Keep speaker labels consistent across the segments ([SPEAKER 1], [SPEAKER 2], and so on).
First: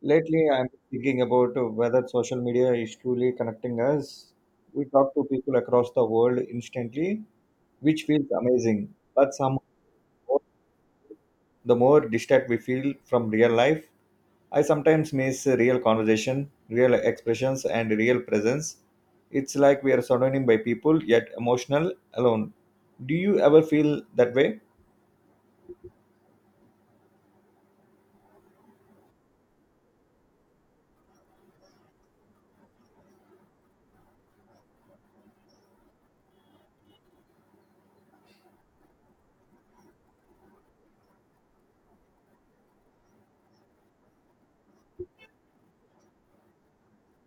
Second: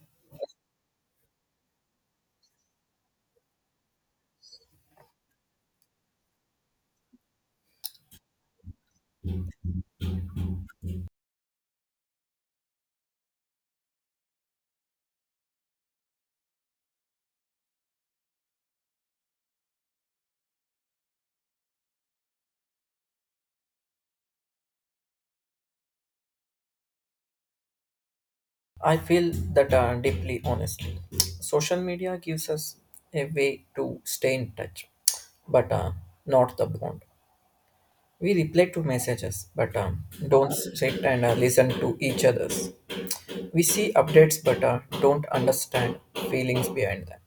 [SPEAKER 1] Lately, I'm thinking about whether social media is truly connecting us. We talk to people across the world instantly, which feels amazing. But somehow, the more distant we feel from real life, I sometimes miss real conversation, real expressions, and real presence. It's like we are surrounded by people, yet emotional alone. Do you ever feel that way?
[SPEAKER 2] I feel that deeply, honestly. Social media gives us a way to stay in touch, but not the bond. We reply to messages, but don't sit and listen to each other's. We see updates, but don't understand feelings behind them.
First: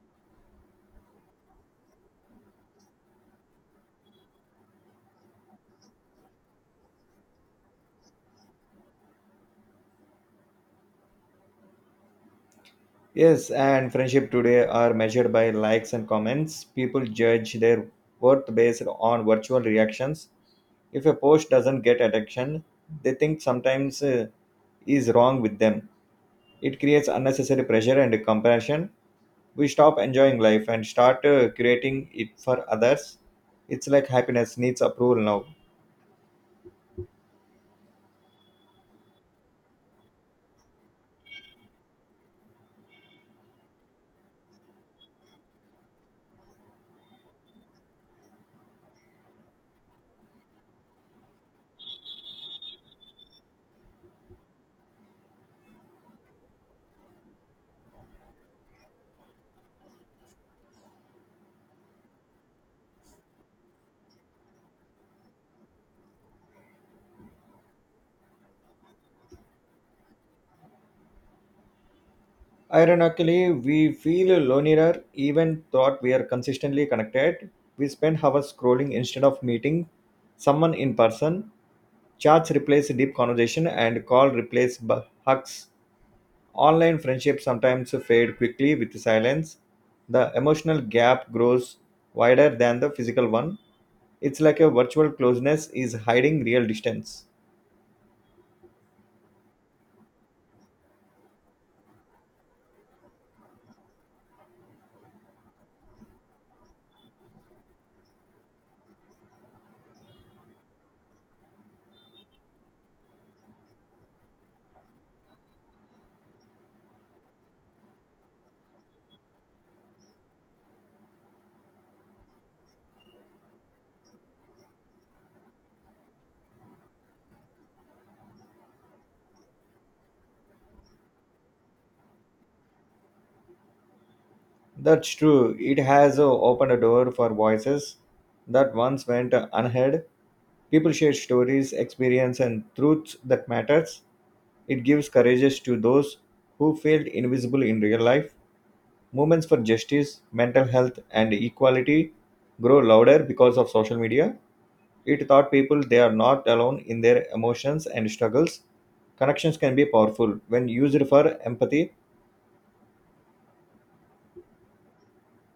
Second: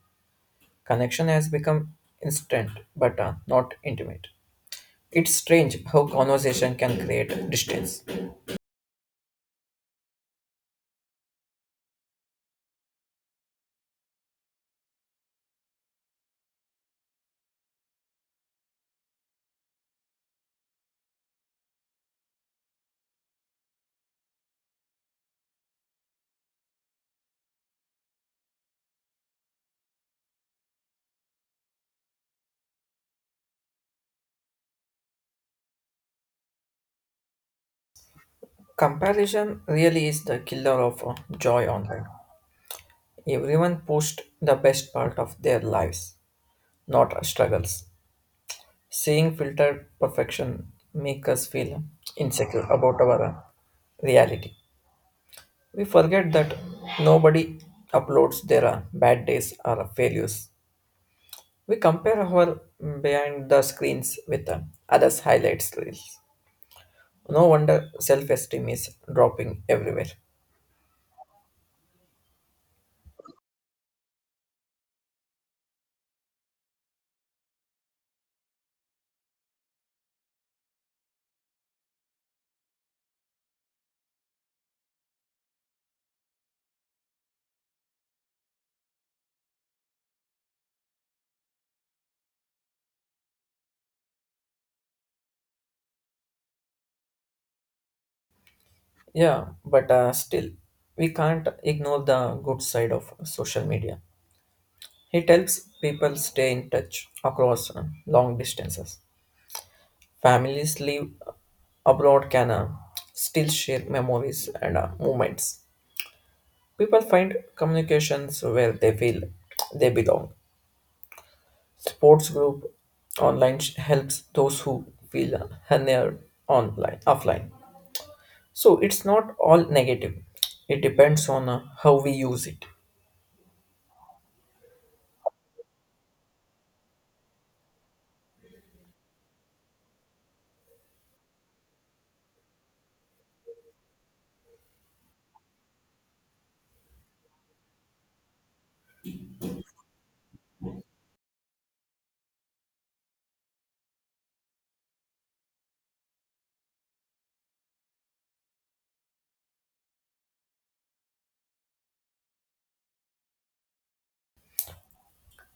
[SPEAKER 2] Connection has become instant, but not intimate. It's strange how conversation can create distance.
[SPEAKER 1] Yes, and friendship today are measured by likes and comments. People judge their worth based on virtual reactions. If a post doesn't get attention, they think sometimes is wrong with them. It creates unnecessary pressure and comparison. We stop enjoying life and start creating it for others. It's like happiness needs approval now.
[SPEAKER 2] Comparison really is the killer of joy online. Everyone posts the best part of their lives, not struggles. Seeing filtered perfection make us feel insecure about our reality. We forget that nobody uploads their bad days or failures. We compare our behind the screens with others' highlights reels. No wonder self-esteem is dropping everywhere.
[SPEAKER 1] Ironically, we feel lonelier even though we are consistently connected. We spend hours scrolling instead of meeting someone in person. Chats replace deep conversation and call replace hugs. Online friendships sometimes fade quickly with silence. The emotional gap grows wider than the physical one. It's like a virtual closeness is hiding real distance.
[SPEAKER 2] Yeah, but still, we can't ignore the good side of social media. It helps people stay in touch across long distances. Families live abroad can still share memories and moments. People find communications where they feel they belong. Sports group online helps those who feel unheard online offline. So it's not all negative. It depends on how we use it.
[SPEAKER 1] That's true. It has opened a door for voices that once went unheard. People share stories, experience, and truths that matters. It gives courage to those who felt invisible in real life. Movements for justice, mental health, and equality grow louder because of social media. It taught people they are not alone in their emotions and struggles. Connections can be powerful when used for empathy.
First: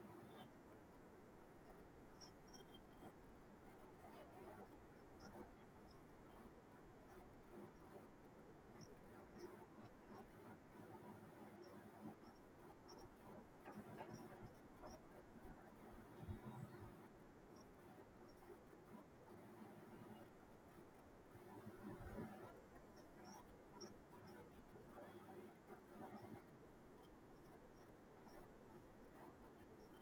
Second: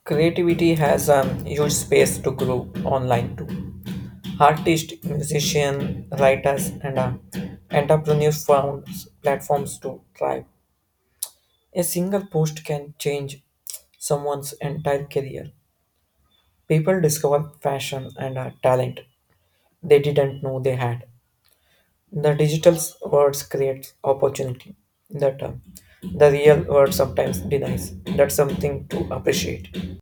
[SPEAKER 2] Creativity has a huge space to grow online too. Artists, musicians, writers, and entrepreneurs found platforms to thrive. A single post can change someone's entire career. People discover fashion and talent they didn't know they had. The digital world creates opportunity that the real world sometimes denies. That's something to appreciate.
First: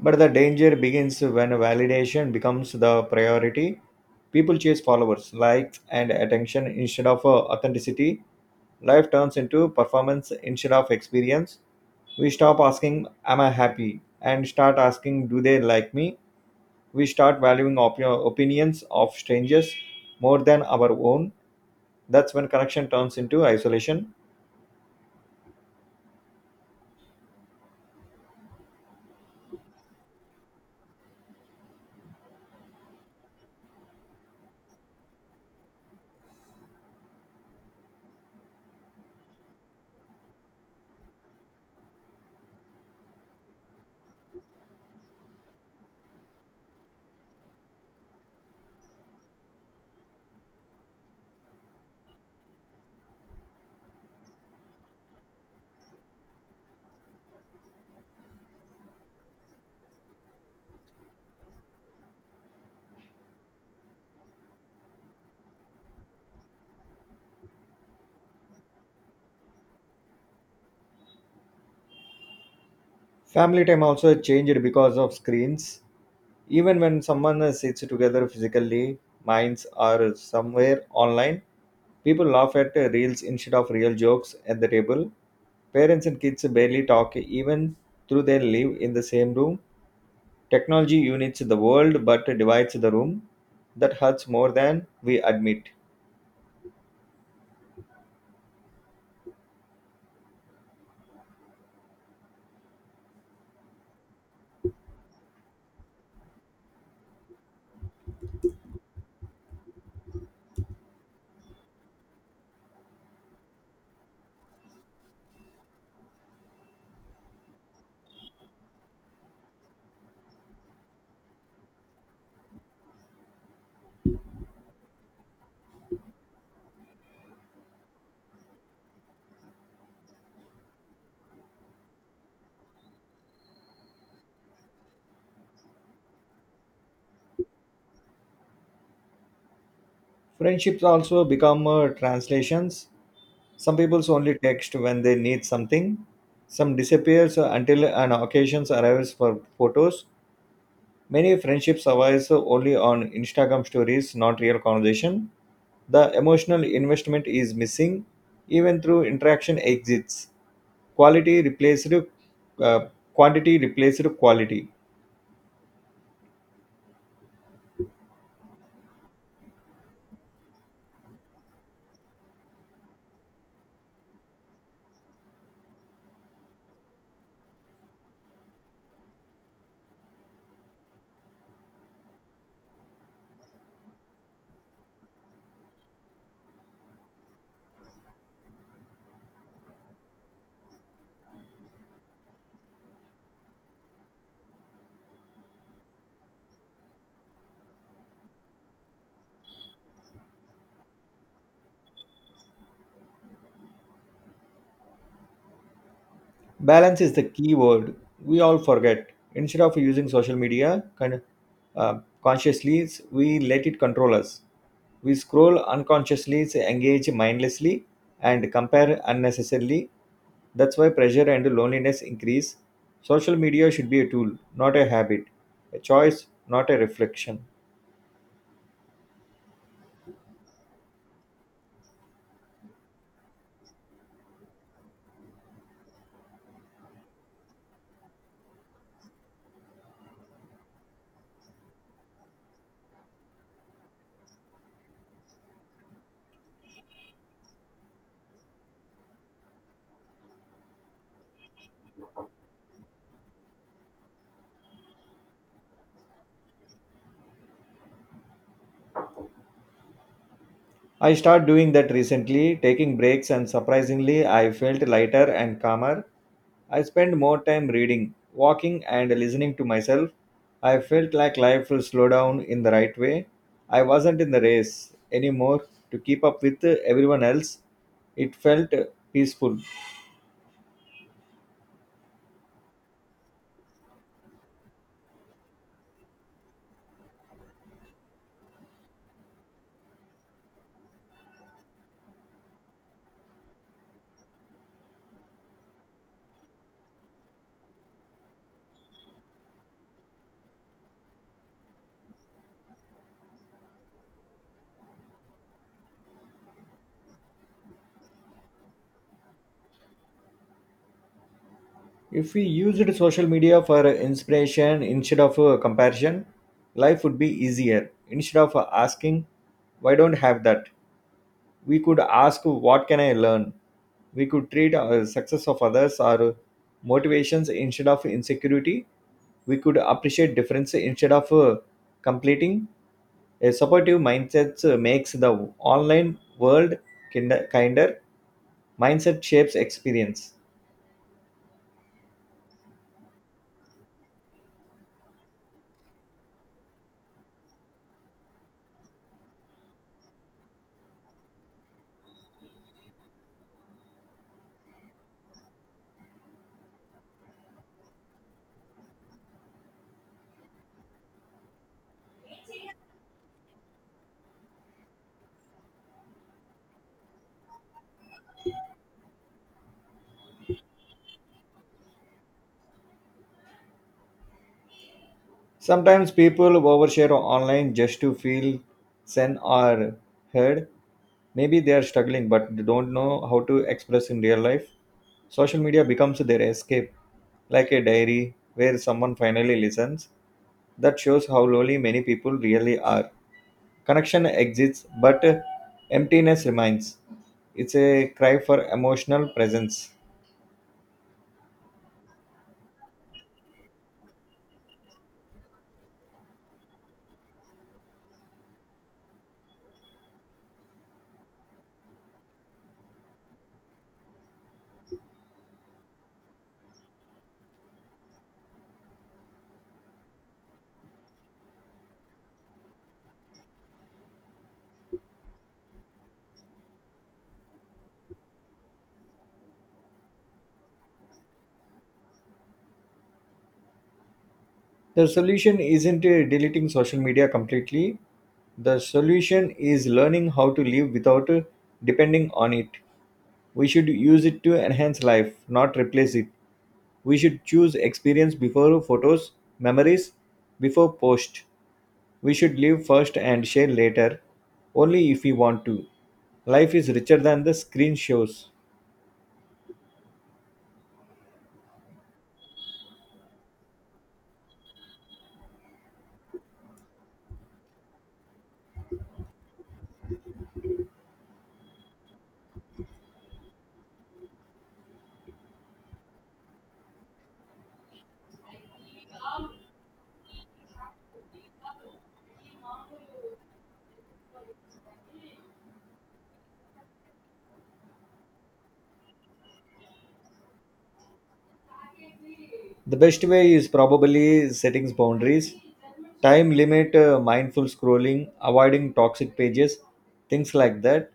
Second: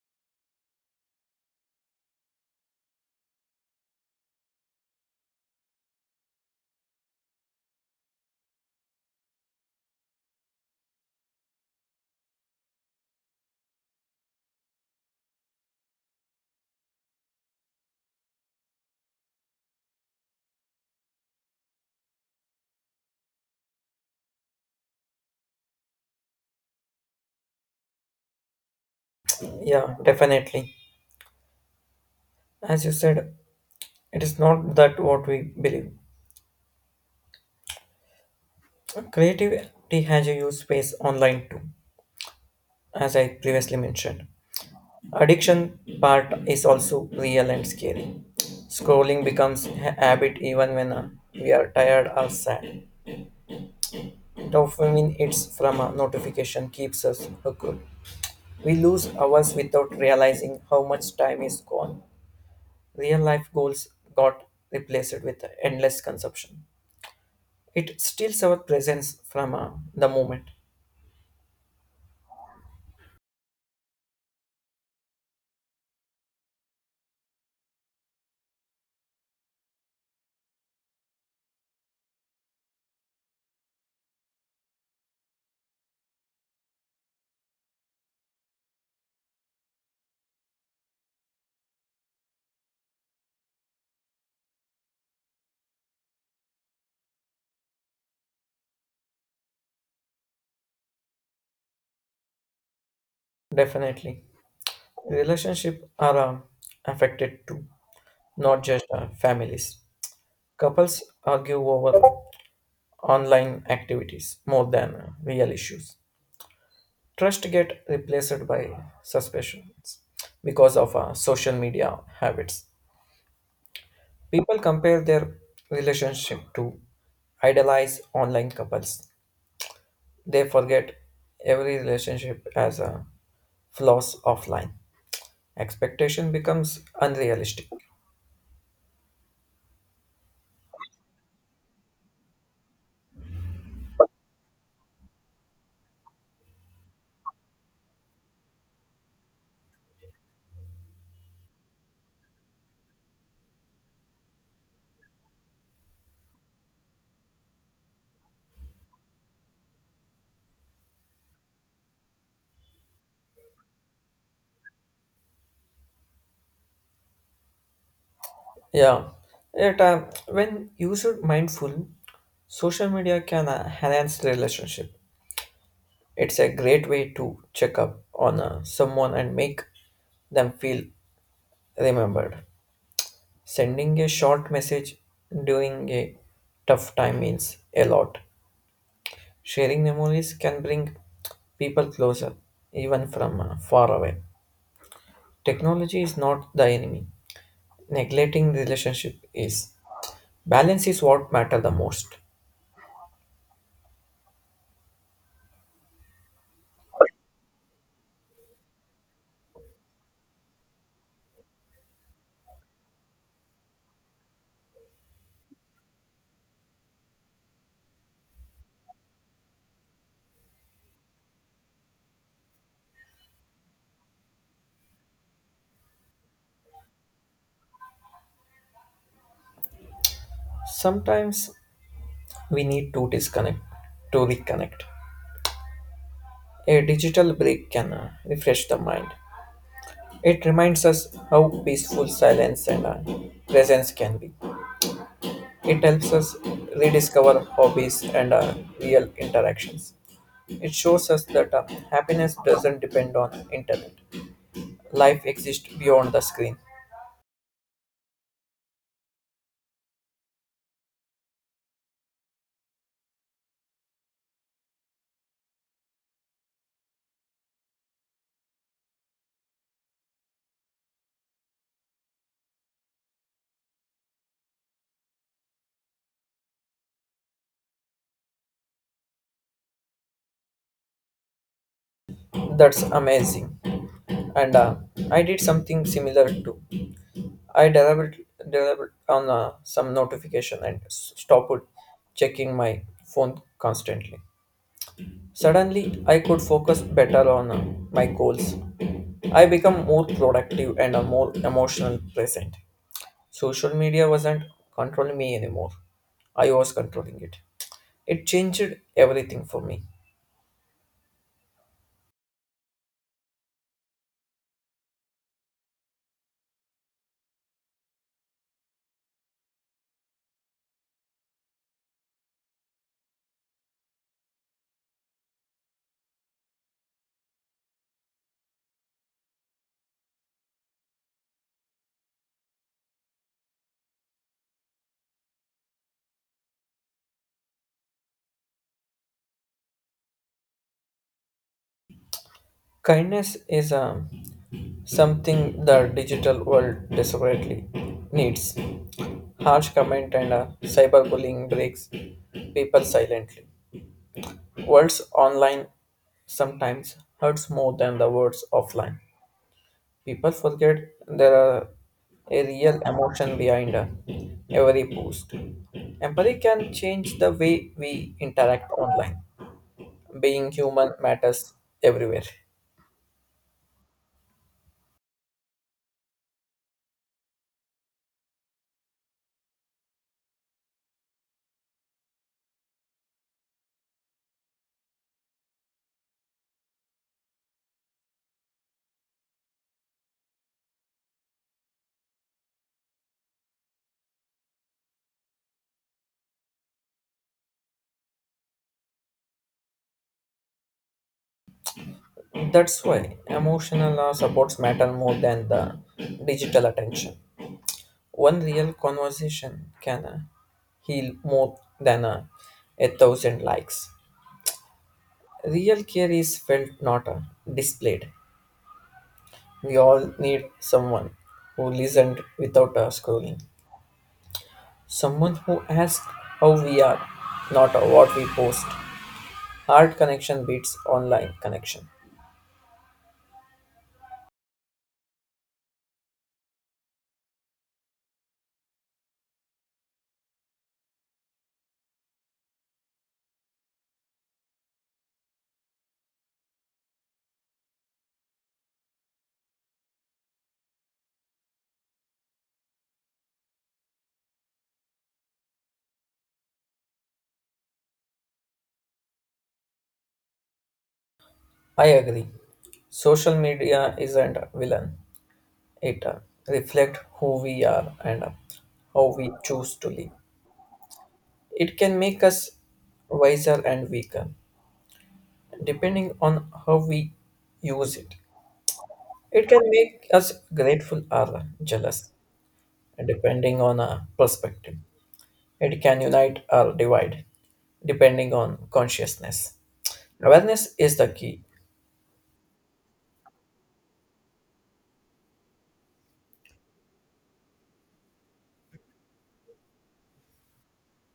[SPEAKER 1] But the danger begins when validation becomes the priority. People chase followers, likes, and attention instead of authenticity. Life turns into performance instead of experience. We stop asking, Am I happy? And start asking, Do they like me? We start valuing opinions of strangers more than our own. That's when connection turns into isolation.
[SPEAKER 2] Yeah, definitely. As you said, it is not that what we believe. Creativity has a huge space online too, as I previously mentioned. Addiction part is also real and scary. Scrolling becomes a habit even when we are tired or sad. Dopamine often it's from a notification keeps us hooked. We lose hours without realizing how much time is gone. Real life goals got replaced with endless consumption. It steals our presence from the moment.
[SPEAKER 1] Family time also changed because of screens. Even when someone sits together physically, minds are somewhere online. People laugh at reels instead of real jokes at the table. Parents and kids barely talk even though they live in the same room. Technology unites the world but divides the room. That hurts more than we admit.
[SPEAKER 2] Definitely, relationship are affected too, not just families. Couples argue over online activities more than real issues. Trust get replaced by suspicions because of social media habits. People compare their relationship to idolize online couples. They forget every relationship has a flaws offline. Expectation becomes unrealistic.
[SPEAKER 1] Friendships also become translations. Some people only text when they need something. Some disappears until an occasion arrives for photos. Many friendships survive only on Instagram stories, not real conversation. The emotional investment is missing, even through interaction exists. Quality replaced uh, quantity replaced quality.
[SPEAKER 2] Yeah, yet when used mindful, social media can enhance relationship. It's a great way to check up on someone and make them feel remembered. Sending a short message during a tough time means a lot. Sharing memories can bring people closer, even from far away. Technology is not the enemy. Neglecting relationship is. Balance is what matter the most.
[SPEAKER 1] Balance is the key word we all forget. Instead of using social media kind consciously, we let it control us. We scroll unconsciously, engage mindlessly, and compare unnecessarily. That's why pressure and loneliness increase. Social media should be a tool, not a habit, a choice, not a reflection.
[SPEAKER 2] Sometimes we need to disconnect to reconnect. A digital break can refresh the mind. It reminds us how peaceful silence and presence can be. It helps us rediscover hobbies and real interactions. It shows us that happiness doesn't depend on internet. Life exists beyond the screen.
[SPEAKER 1] I started doing that recently, taking breaks, and surprisingly, I felt lighter and calmer. I spent more time reading, walking, and listening to myself. I felt like life will slow down in the right way. I wasn't in the race anymore to keep up with everyone else. It felt peaceful.
[SPEAKER 2] That's amazing. And I did something similar too. I delivered on some notification and stopped checking my phone constantly. Suddenly, I could focus better on my goals. I become more productive and a more emotional present. Social media wasn't controlling me anymore. I was controlling it. It changed everything for me.
[SPEAKER 1] If we used social media for inspiration instead of comparison, life would be easier. Instead of asking, why don't have that? We could ask, what can I learn? We could treat our success of others or motivations instead of insecurity. We could appreciate difference instead of completing. A supportive mindset makes the online world kinder, kinder mindset shapes experience.
[SPEAKER 2] Kindness is something the digital world desperately needs. Harsh comment and cyberbullying breaks people silently. Words online sometimes hurts more than the words offline. People forget there are a real emotion behind every post. Empathy can change the way we interact online. Being human matters everywhere.
[SPEAKER 1] Sometimes people overshare online just to feel seen or heard. Maybe they are struggling but they don't know how to express in real life. Social media becomes their escape, like a diary where someone finally listens. That shows how lonely many people really are. Connection exists, but emptiness remains. It's a cry for emotional presence.
[SPEAKER 2] That's why emotional supports matter more than the digital attention. One real conversation can heal more than a thousand likes. Real care is felt, not displayed. We all need someone who listened without scrolling. Someone who asks how we are, not what we post. Hard connection beats online connection.
[SPEAKER 1] The solution isn't deleting social media completely. The solution is learning how to live without depending on it. We should use it to enhance life, not replace it. We should choose experience before photos, memories before post. We should live first and share later, only if we want to. Life is richer than the screen shows.
[SPEAKER 2] I agree. Social media isn't a villain. It reflects who we are and how we choose to live. It can make us wiser and weaker, depending on how we use it. It can make us grateful or jealous, depending on our perspective. It can unite or divide, depending on consciousness. Awareness is the key.
[SPEAKER 1] The best way is probably setting boundaries, time limit, mindful scrolling, avoiding toxic pages, things like that.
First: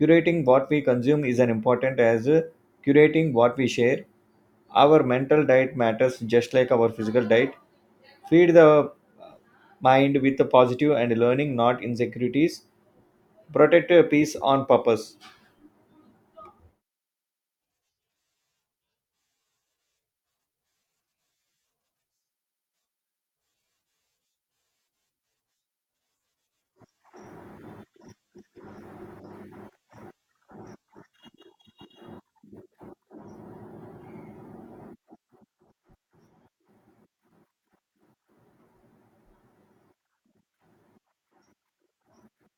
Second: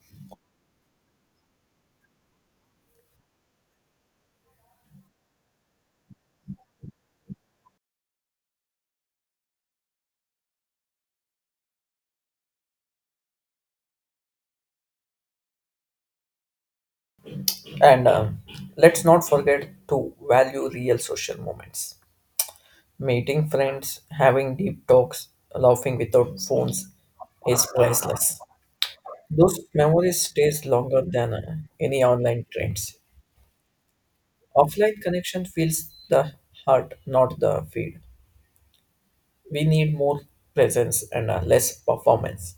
[SPEAKER 1] Curating what we consume is as important as curating what we share. Our mental diet matters just like our physical diet. Feed the mind with a positive and learning, not insecurities. Protect your peace on purpose.
[SPEAKER 2] And Let's not forget to value real social moments. Meeting friends, having deep talks, laughing without phones is priceless. Those memories stays longer than any online trends. Offline connection feels the heart, not the feed. We need more presence and less performance.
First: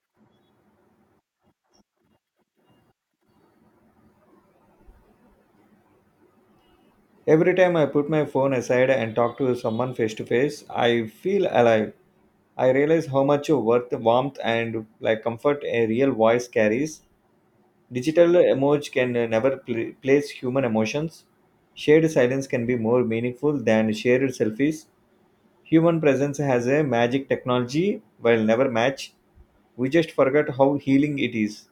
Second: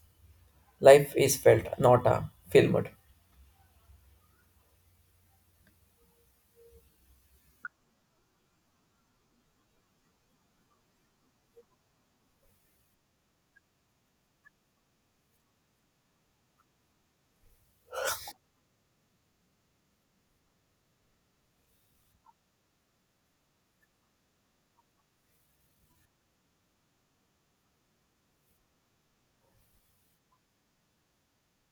[SPEAKER 2] Life is felt, not filmed.
[SPEAKER 1] Every time I put my phone aside and talk to someone face to face, I feel alive. I realize how much worth, warmth, and like comfort a real voice carries. Digital emoji can never place human emotions. Shared silence can be more meaningful than shared selfies. Human presence has a magic technology will never match. We just forget how healing it is.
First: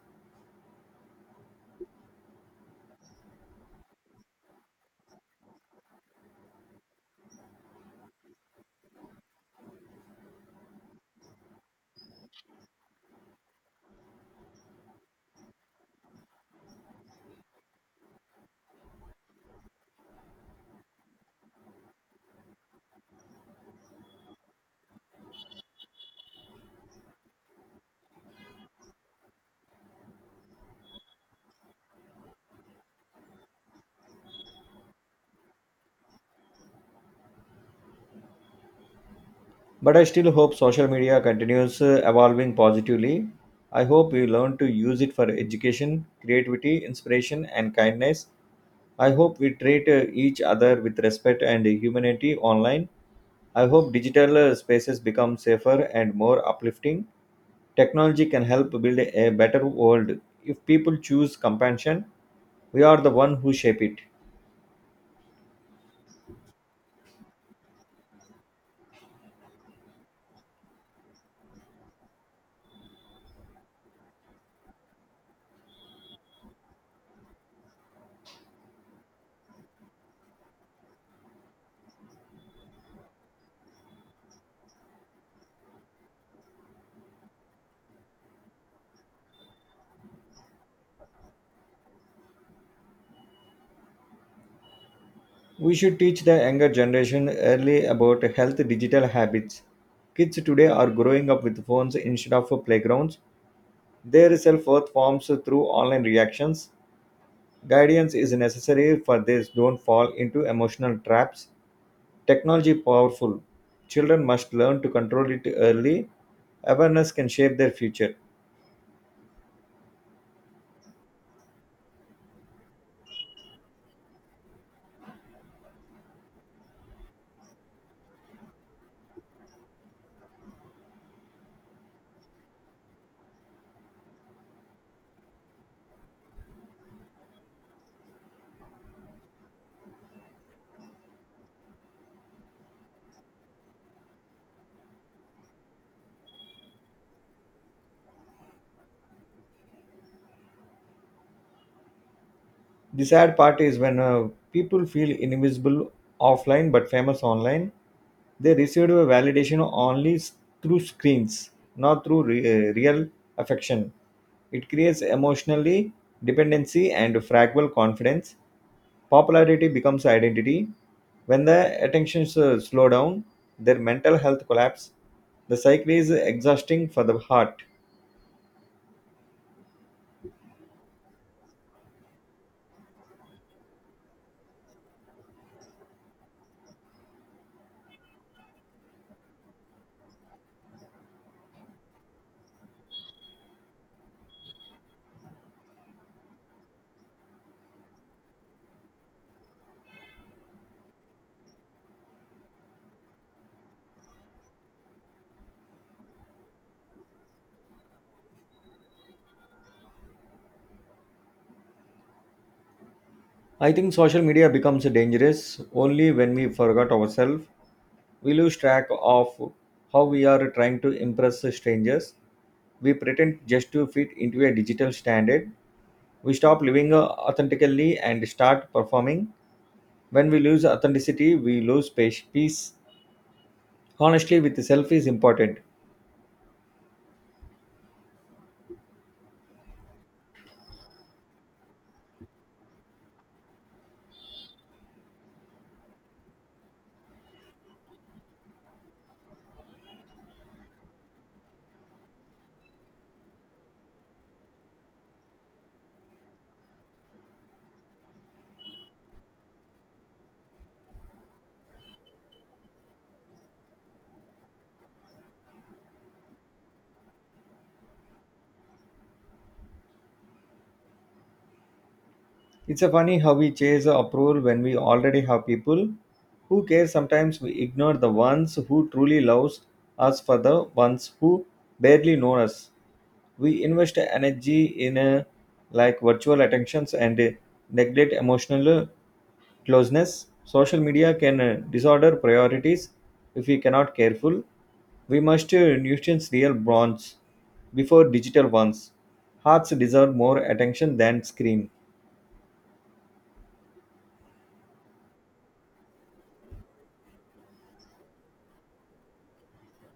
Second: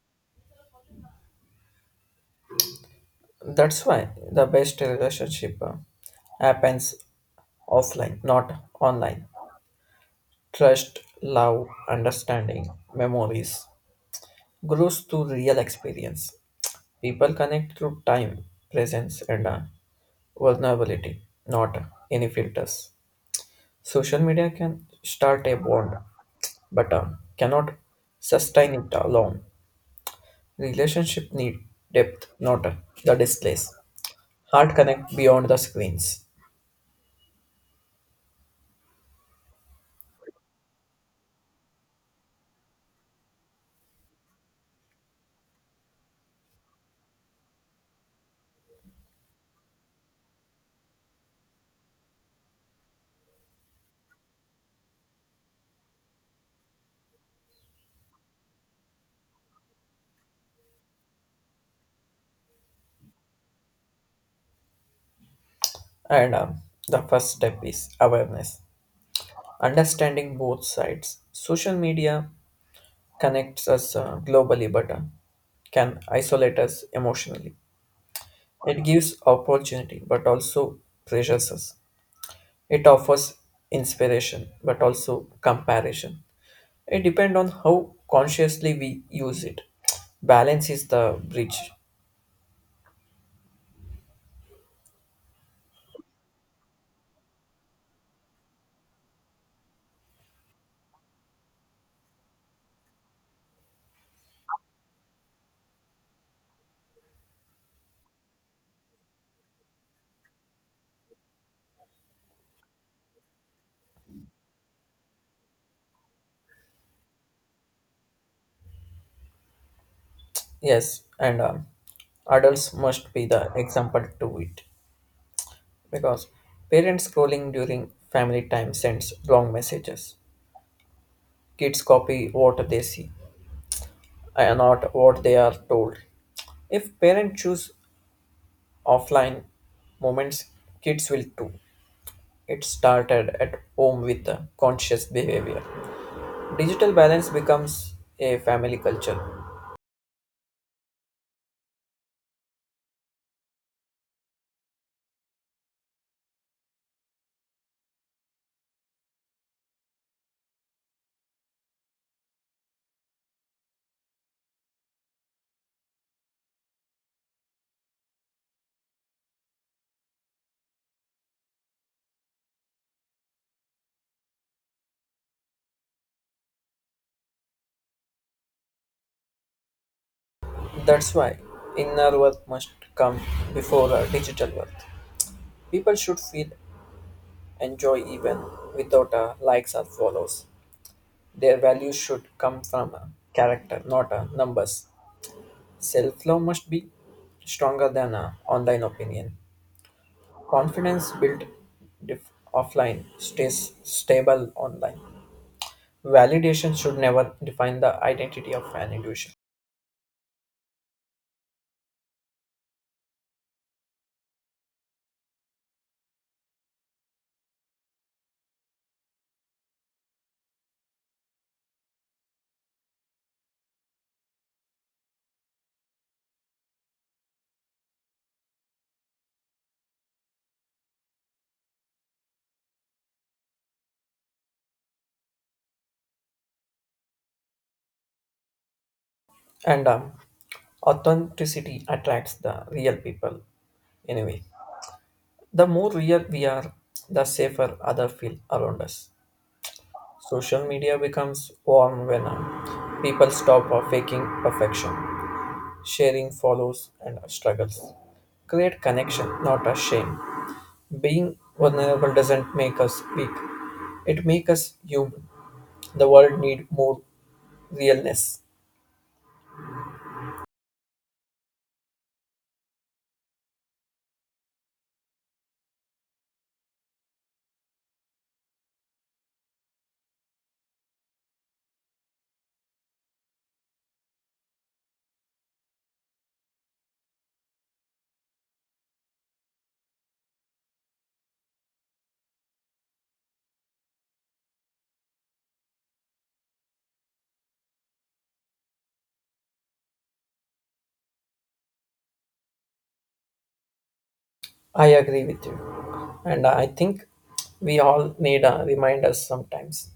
[SPEAKER 2] That's why the best relationship happens offline, not online. Trust, love, understanding, memories grows through real experience. People connect through time, presence, and vulnerability, not any filters. Social media can start a bond, but cannot sustain it alone. Relationship need depth, not the displays. Heart connect beyond the screens.
[SPEAKER 1] But I still hope social media continues evolving positively. I hope we learn to use it for education, creativity, inspiration, and kindness. I hope we treat each other with respect and humanity online. I hope digital spaces become safer and more uplifting. Technology can help build a better world. If people choose compassion, we are the one who shape it.
[SPEAKER 2] And The first step is awareness, understanding both sides. Social media connects us globally, but can isolate us emotionally. It gives opportunity, but also pressures us. It offers inspiration, but also comparison. It depends on how consciously we use it. Balance is the bridge.
[SPEAKER 1] We should teach the younger generation early about health digital habits. Kids today are growing up with phones instead of playgrounds. Their self worth forms through online reactions. Guidance is necessary for they don't fall into emotional traps. Technology powerful. Children must learn to control it early. Awareness can shape their future.
[SPEAKER 2] Yes, and adults must be the example to it, because parents scrolling during family time sends wrong messages. Kids copy what they see and not what they are told. If parents choose offline moments, kids will too. It started at home with a conscious behavior. Digital balance becomes a family culture.
[SPEAKER 1] The sad part is when people feel invisible offline but famous online, they receive a validation only through screens, not through real affection. It creates emotionally dependency and fragile confidence. Popularity becomes identity. When the attention slow down, their mental health collapse. The cycle is exhausting for the heart.
[SPEAKER 2] That's why inner worth must come before a digital worth. People should feel enjoy even without likes or follows. Their values should come from a character, not a numbers. Self love must be stronger than a online opinion. Confidence built offline stays stable online. Validation should never define the identity of an individual.
[SPEAKER 1] I think social media becomes dangerous only when we forgot ourselves. We lose track of how we are trying to impress strangers. We pretend just to fit into a digital standard. We stop living authentically and start performing. When we lose authenticity, we lose peace. Honestly, with self is important.
[SPEAKER 2] And Authenticity attracts the real people anyway. The more real we are, the safer other feel around us. Social media becomes warm when people stop faking perfection. Sharing follows and struggles. Create connection, not a shame. Being vulnerable doesn't make us weak. It makes us human. The world need more realness.
[SPEAKER 1] It's a funny how we chase approval when we already have people who care. Sometimes we ignore the ones who truly loves us for the ones who barely know us. We invest energy in like virtual attentions and neglect emotional closeness. Social media can disorder priorities if we cannot careful. We must nuisance real bonds before digital ones. Hearts deserve more attention than screen.
[SPEAKER 2] I agree with you. And I think we all need a reminder sometimes.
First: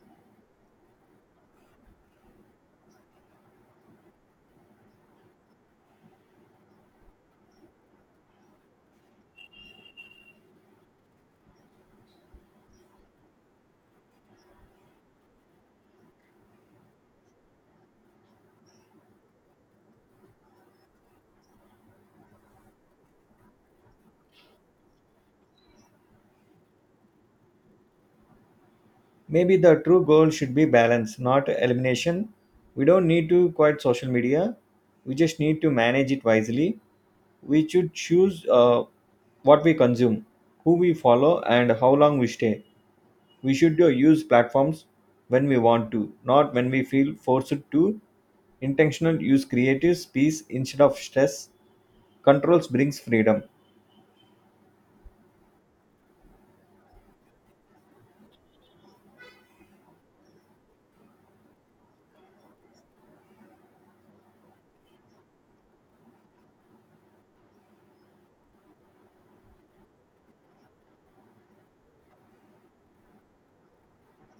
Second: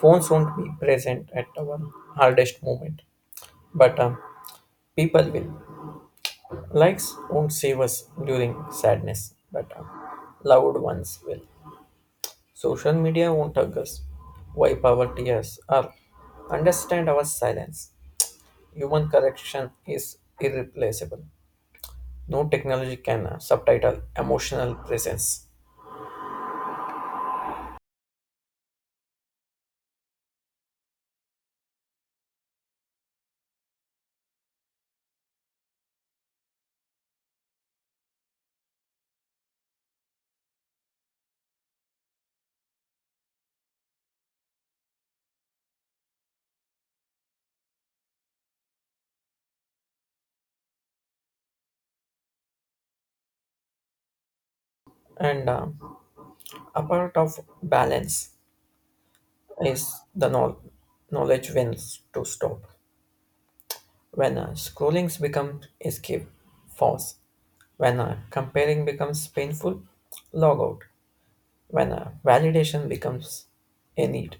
[SPEAKER 2] Phones won't be present at our hardest moment, but people will. Likes won't save us during sadness, but loved ones will. Social media won't hug us. Why poverty us up? Understand our silence. Human correction is irreplaceable. No technology can subtitle emotional presence.
[SPEAKER 1] Maybe the true goal should be balance, not elimination. We don't need to quit social media. We just need to manage it wisely. We should choose what we consume, who we follow, and how long we stay. We should use platforms when we want to, not when we feel forced to. Intentional use creative space instead of stress. Controls brings freedom.
[SPEAKER 2] And A part of balance is the know. Knowledge wins to stop. When scrollings become escape, false. When comparing becomes painful, log out. When validation becomes a need,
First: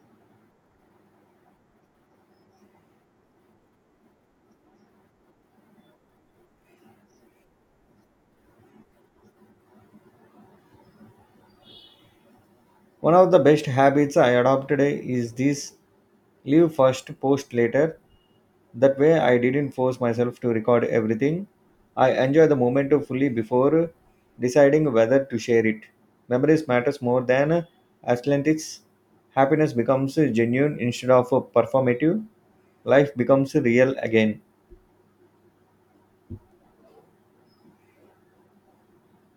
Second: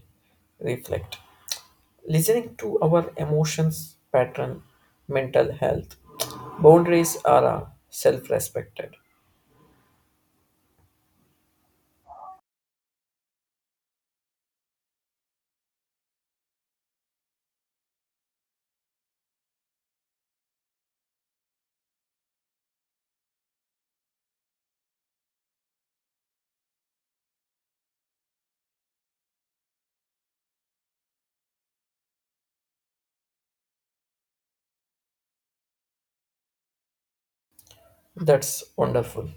[SPEAKER 2] reflect. Listening to our emotions pattern mental health boundaries are self-respected.
[SPEAKER 1] One of the best habits I adopted is this: live first, post later. That way, I didn't force myself to record everything. I enjoy the moment fully before deciding whether to share it. Memories matters more than aesthetics. Happiness becomes genuine instead of performative. Life becomes real again.
[SPEAKER 2] That's wonderful.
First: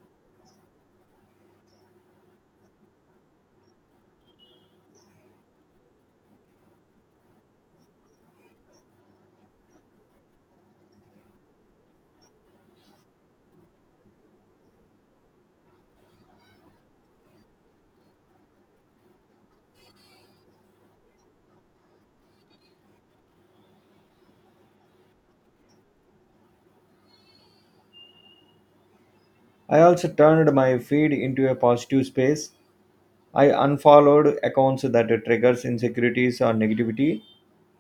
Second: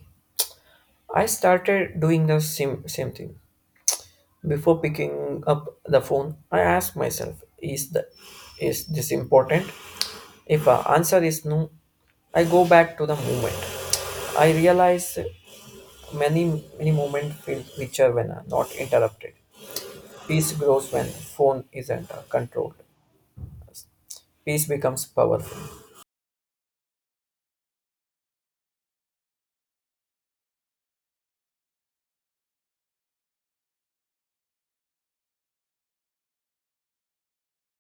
[SPEAKER 2] I started doing the same thing. Before picking up the phone I asked myself, is the is this important? If the answer is no, I go back to the moment. I realize many many moments feel richer when not interrupted. Peace grows when phone isn't controlled. Peace becomes powerful.
[SPEAKER 1] I also turned my feed into a positive space. I unfollowed accounts that triggers insecurities or negativity.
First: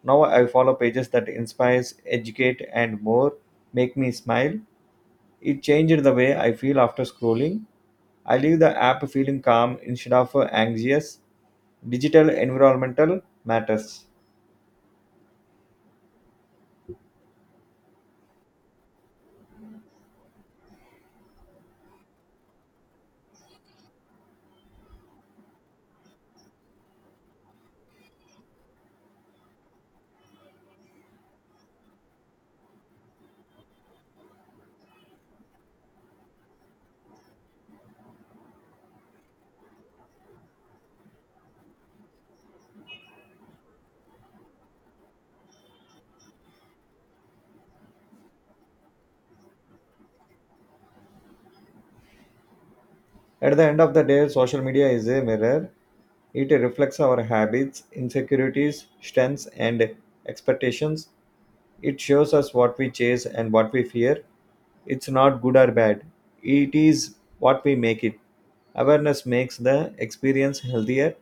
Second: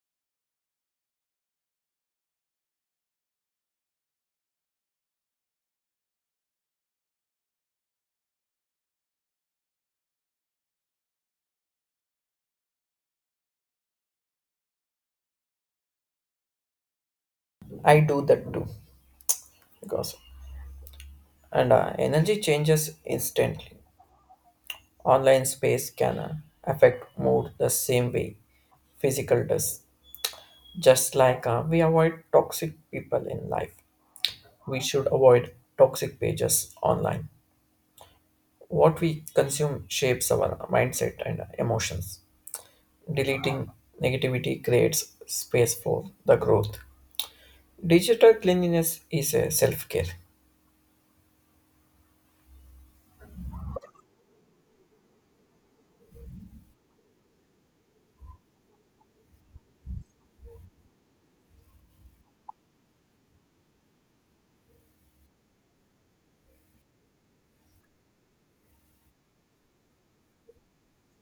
[SPEAKER 1] Now I follow pages that inspires, educate, and more make me smile. It changed the way I feel after scrolling. I leave the app feeling calm instead of anxious. Digital environmental matters.
[SPEAKER 2] I do that too, because and energy changes instantly. Online space can affect mood the same way physical does. Just like we avoid toxic people in life, we should avoid toxic pages online. What we consume shapes our mindset and emotions. Deleting negativity creates space for the growth. Digital cleanliness is a self care,
[SPEAKER 1] At the end of the day, social media is a mirror. It reflects our habits, insecurities, strengths, and expectations. It shows us what we chase and what we fear. It's not good or bad, it is what we make it. Awareness makes the experience healthier,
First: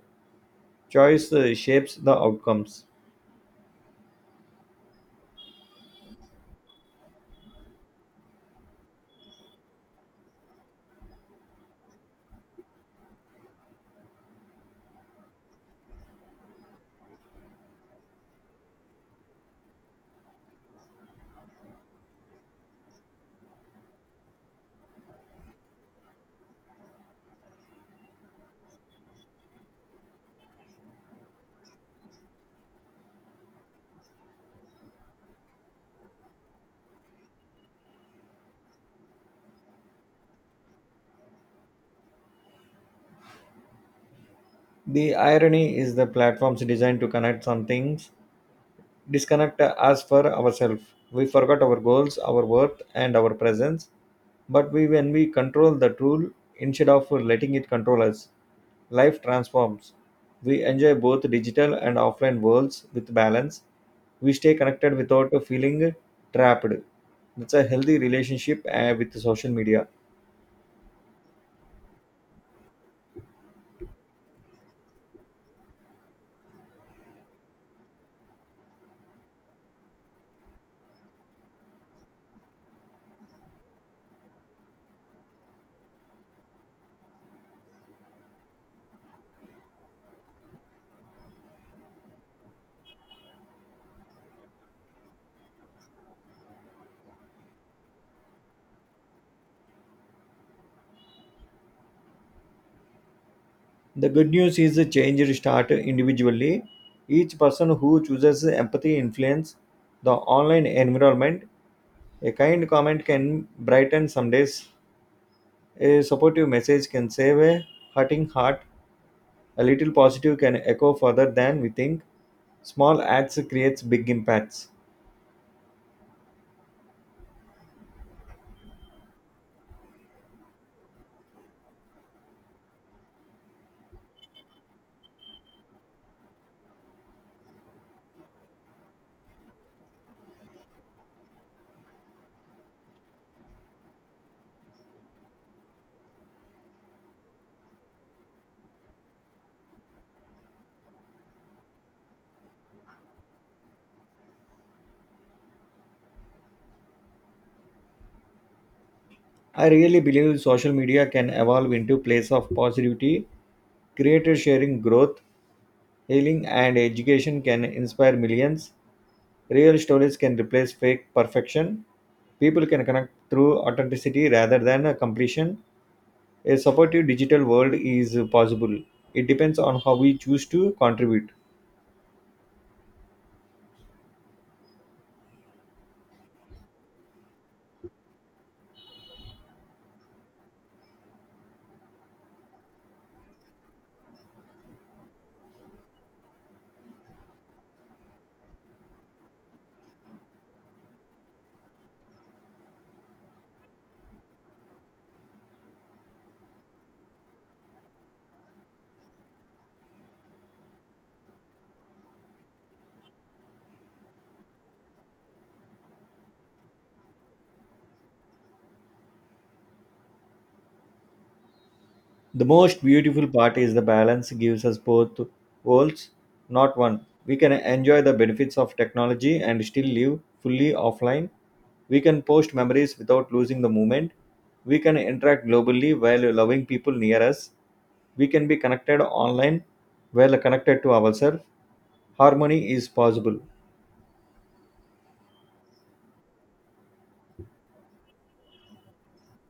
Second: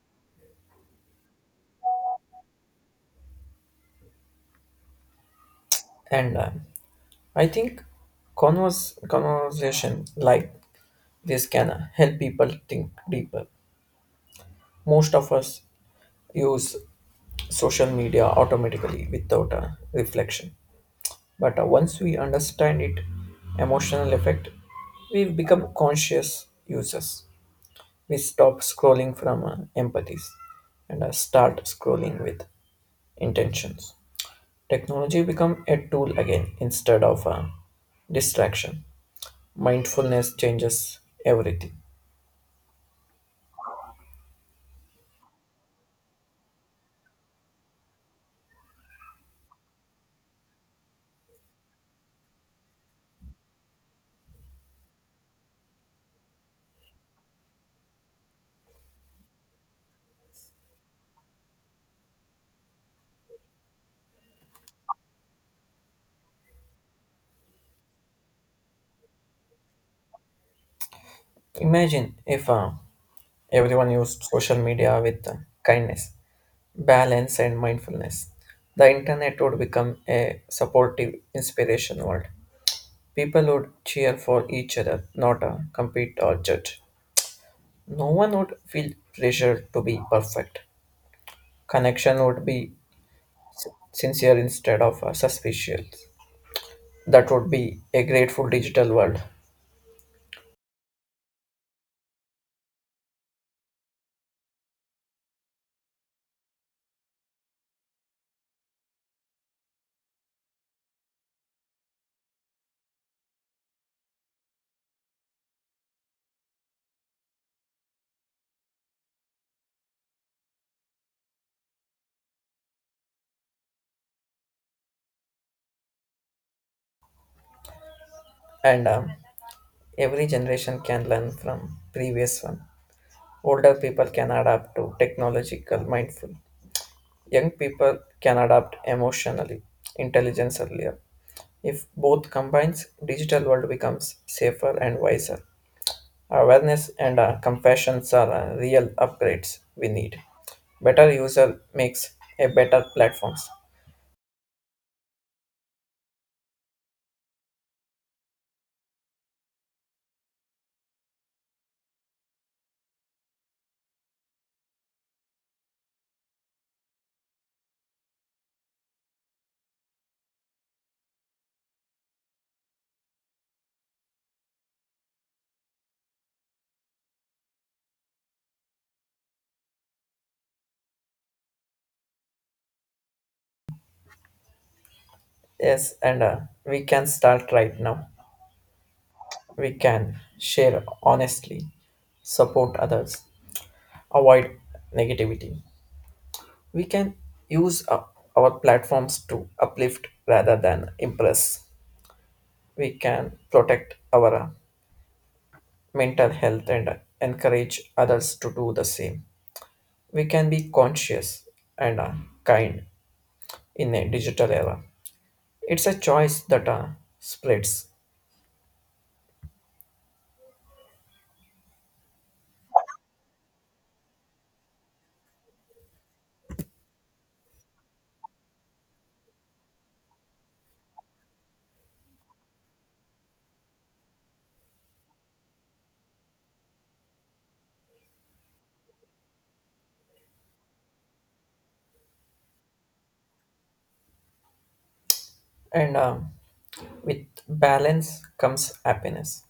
[SPEAKER 1] choice shapes the outcomes.
[SPEAKER 2] and I think conversation like this can help people think deeper. Most of us use social media automatically without a reflection. But once we understand it emotional effect, we become conscious users. We stop scrolling from empathies and start scrolling with intentions. Technology become a tool again instead of a distraction. Mindfulness changes everything.
[SPEAKER 1] The irony is the platform's designed to connect some things, disconnect us for ourselves. We forgot our goals, our worth, and our presence. But we, when we control the tool instead of letting it control us, life transforms. We enjoy both digital and offline worlds with balance. We stay connected without feeling trapped. It's a healthy relationship with social media.
[SPEAKER 2] Imagine if everyone used social media with kindness, balance, and mindfulness. The internet would become a supportive, inspiration world. People would cheer for each other, not compete or judge. No one would feel pressure to be perfect. Connection would be sincere instead of suspicious. That would be a grateful digital world,
[SPEAKER 1] The good news is the change start individually. Each person who chooses empathy influence the online environment. A kind comment can brighten some days. A supportive message can save a hurting heart. A little positive can echo further than we think. Small acts creates big impacts.
[SPEAKER 2] and every generation can learn from previous one. Older people can adapt to technological mindful. Young people can adapt emotionally, intelligence earlier. If both combines, digital world becomes safer and wiser. Awareness and compassion are real upgrades we need. Better user makes a better platforms.
[SPEAKER 1] I really believe social media can evolve into place of positivity. Creator sharing growth, healing and education can inspire millions. Real stories can replace fake perfection. People can connect through authenticity rather than a completion. A supportive digital world is possible. It depends on how we choose to contribute.
[SPEAKER 2] Yes, and we can start right now. We can share honestly, support others, avoid negativity. We can use up our platforms to uplift rather than impress. We can protect our mental health and encourage others to do the same. We can be conscious and kind in a digital era. It's a choice that spreads,
[SPEAKER 1] The most beautiful part is the balance gives us both worlds, not one. We can enjoy the benefits of technology and still live fully offline. We can post memories without losing the moment. We can interact globally while loving people near us. We can be connected online, well connected to ourselves. Harmony is possible.
[SPEAKER 2] and with balance comes happiness.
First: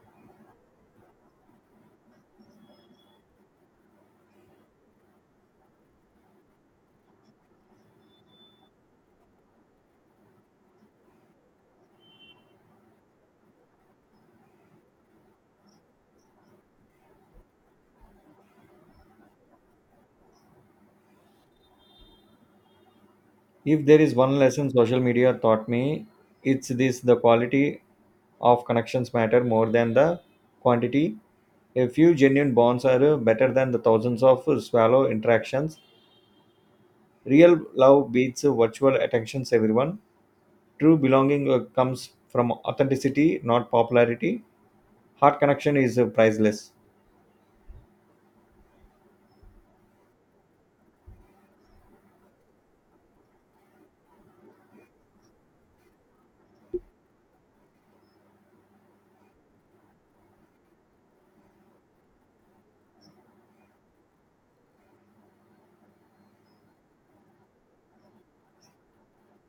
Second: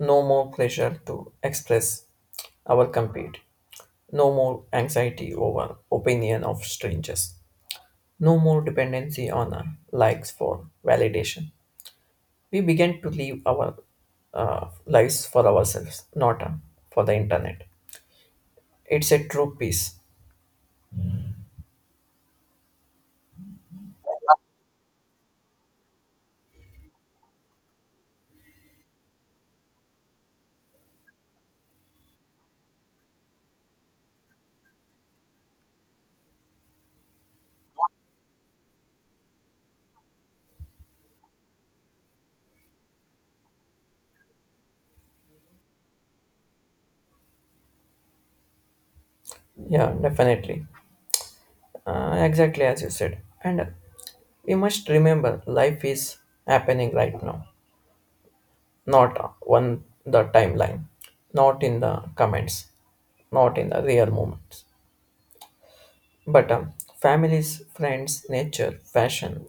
[SPEAKER 2] No more pressure to express our compete, no more anxiety over opinion of strangers, no more dependency on likes for validation. We began to live our lives for ourselves, not for the internet. It's a true peace.
[SPEAKER 1] If there is one lesson social media taught me, it's this: the quality of connections matter more than the quantity. A few genuine bonds are better than the thousands of shallow interactions. Real love beats virtual attentions everyone. True belonging comes from authenticity not popularity. Heart connection is priceless.
[SPEAKER 2] Yeah, definitely. Exactly as you said. And We must remember life is happening right now, not on the timeline, not in the comments, not in the real moments. But families, friends, nature, fashion,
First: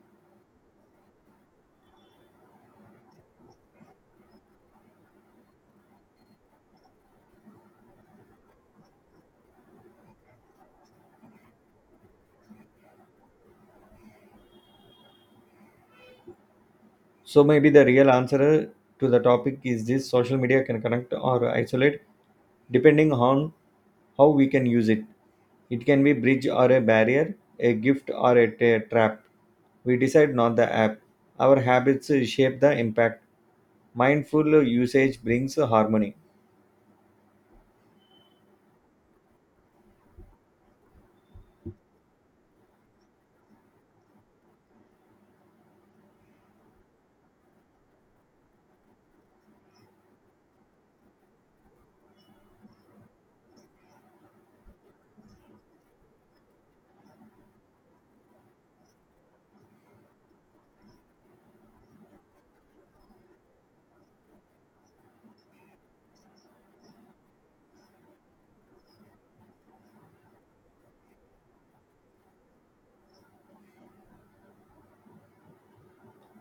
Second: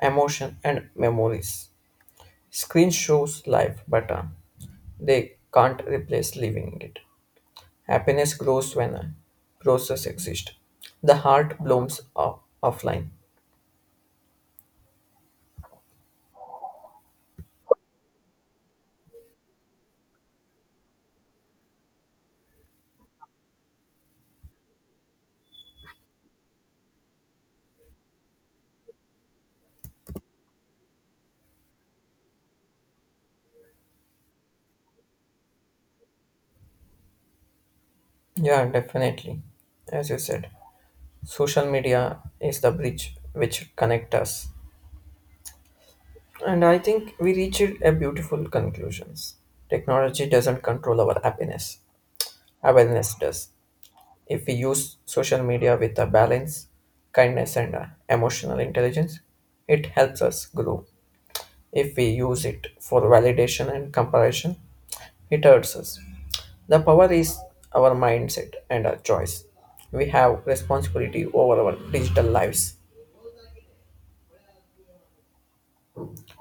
[SPEAKER 2] emotion, and memories. Screen shows life, but they can't replace living it. Happiness grows when a process exists. The heart blooms offline.
[SPEAKER 1] So maybe the real answer to the topic is this: social media can connect or isolate depending on how we can use it. It can be bridge or a barrier, a gift or a trap. We decide not the app. Our habits shape the impact. Mindful usage brings harmony.
[SPEAKER 2] Yeah, definitely. As you said, social media is the bridge which connect us. And I think we reached a beautiful conclusions. Technology doesn't control our happiness. Awareness does. If we use social media with a balance, kindness and emotional intelligence, it helps us grow. If we use it for validation and comparison, it hurts us. The power is our mindset and our choice. We have responsibility over our digital lives.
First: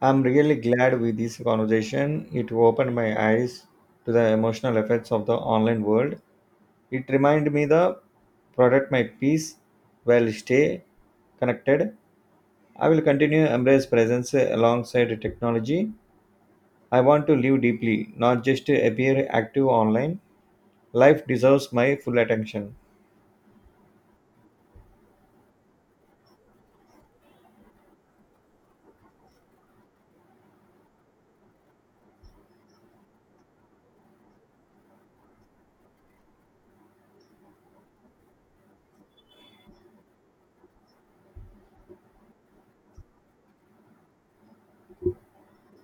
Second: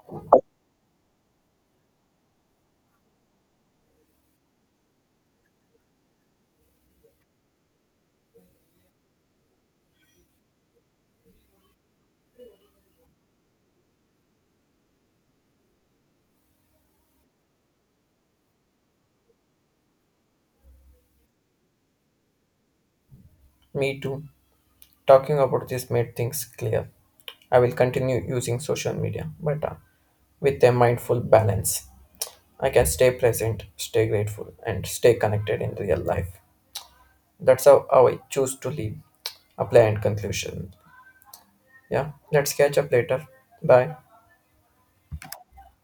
[SPEAKER 1] I'm really glad with this conversation. It opened my eyes to the emotional effects of the online world. It remind me the product my peace while stay connected. I will continue embrace presence alongside technology. I want to live deeply, not just appear active online. Life deserves my full attention.
[SPEAKER 2] Me too. Talking about this made things clear. I will continue using social media, but with a mindful balance. I can stay present, stay grateful, and stay connected in real life. That's how I choose to live. Apply and conclusion. Yeah, let's catch up later. Bye.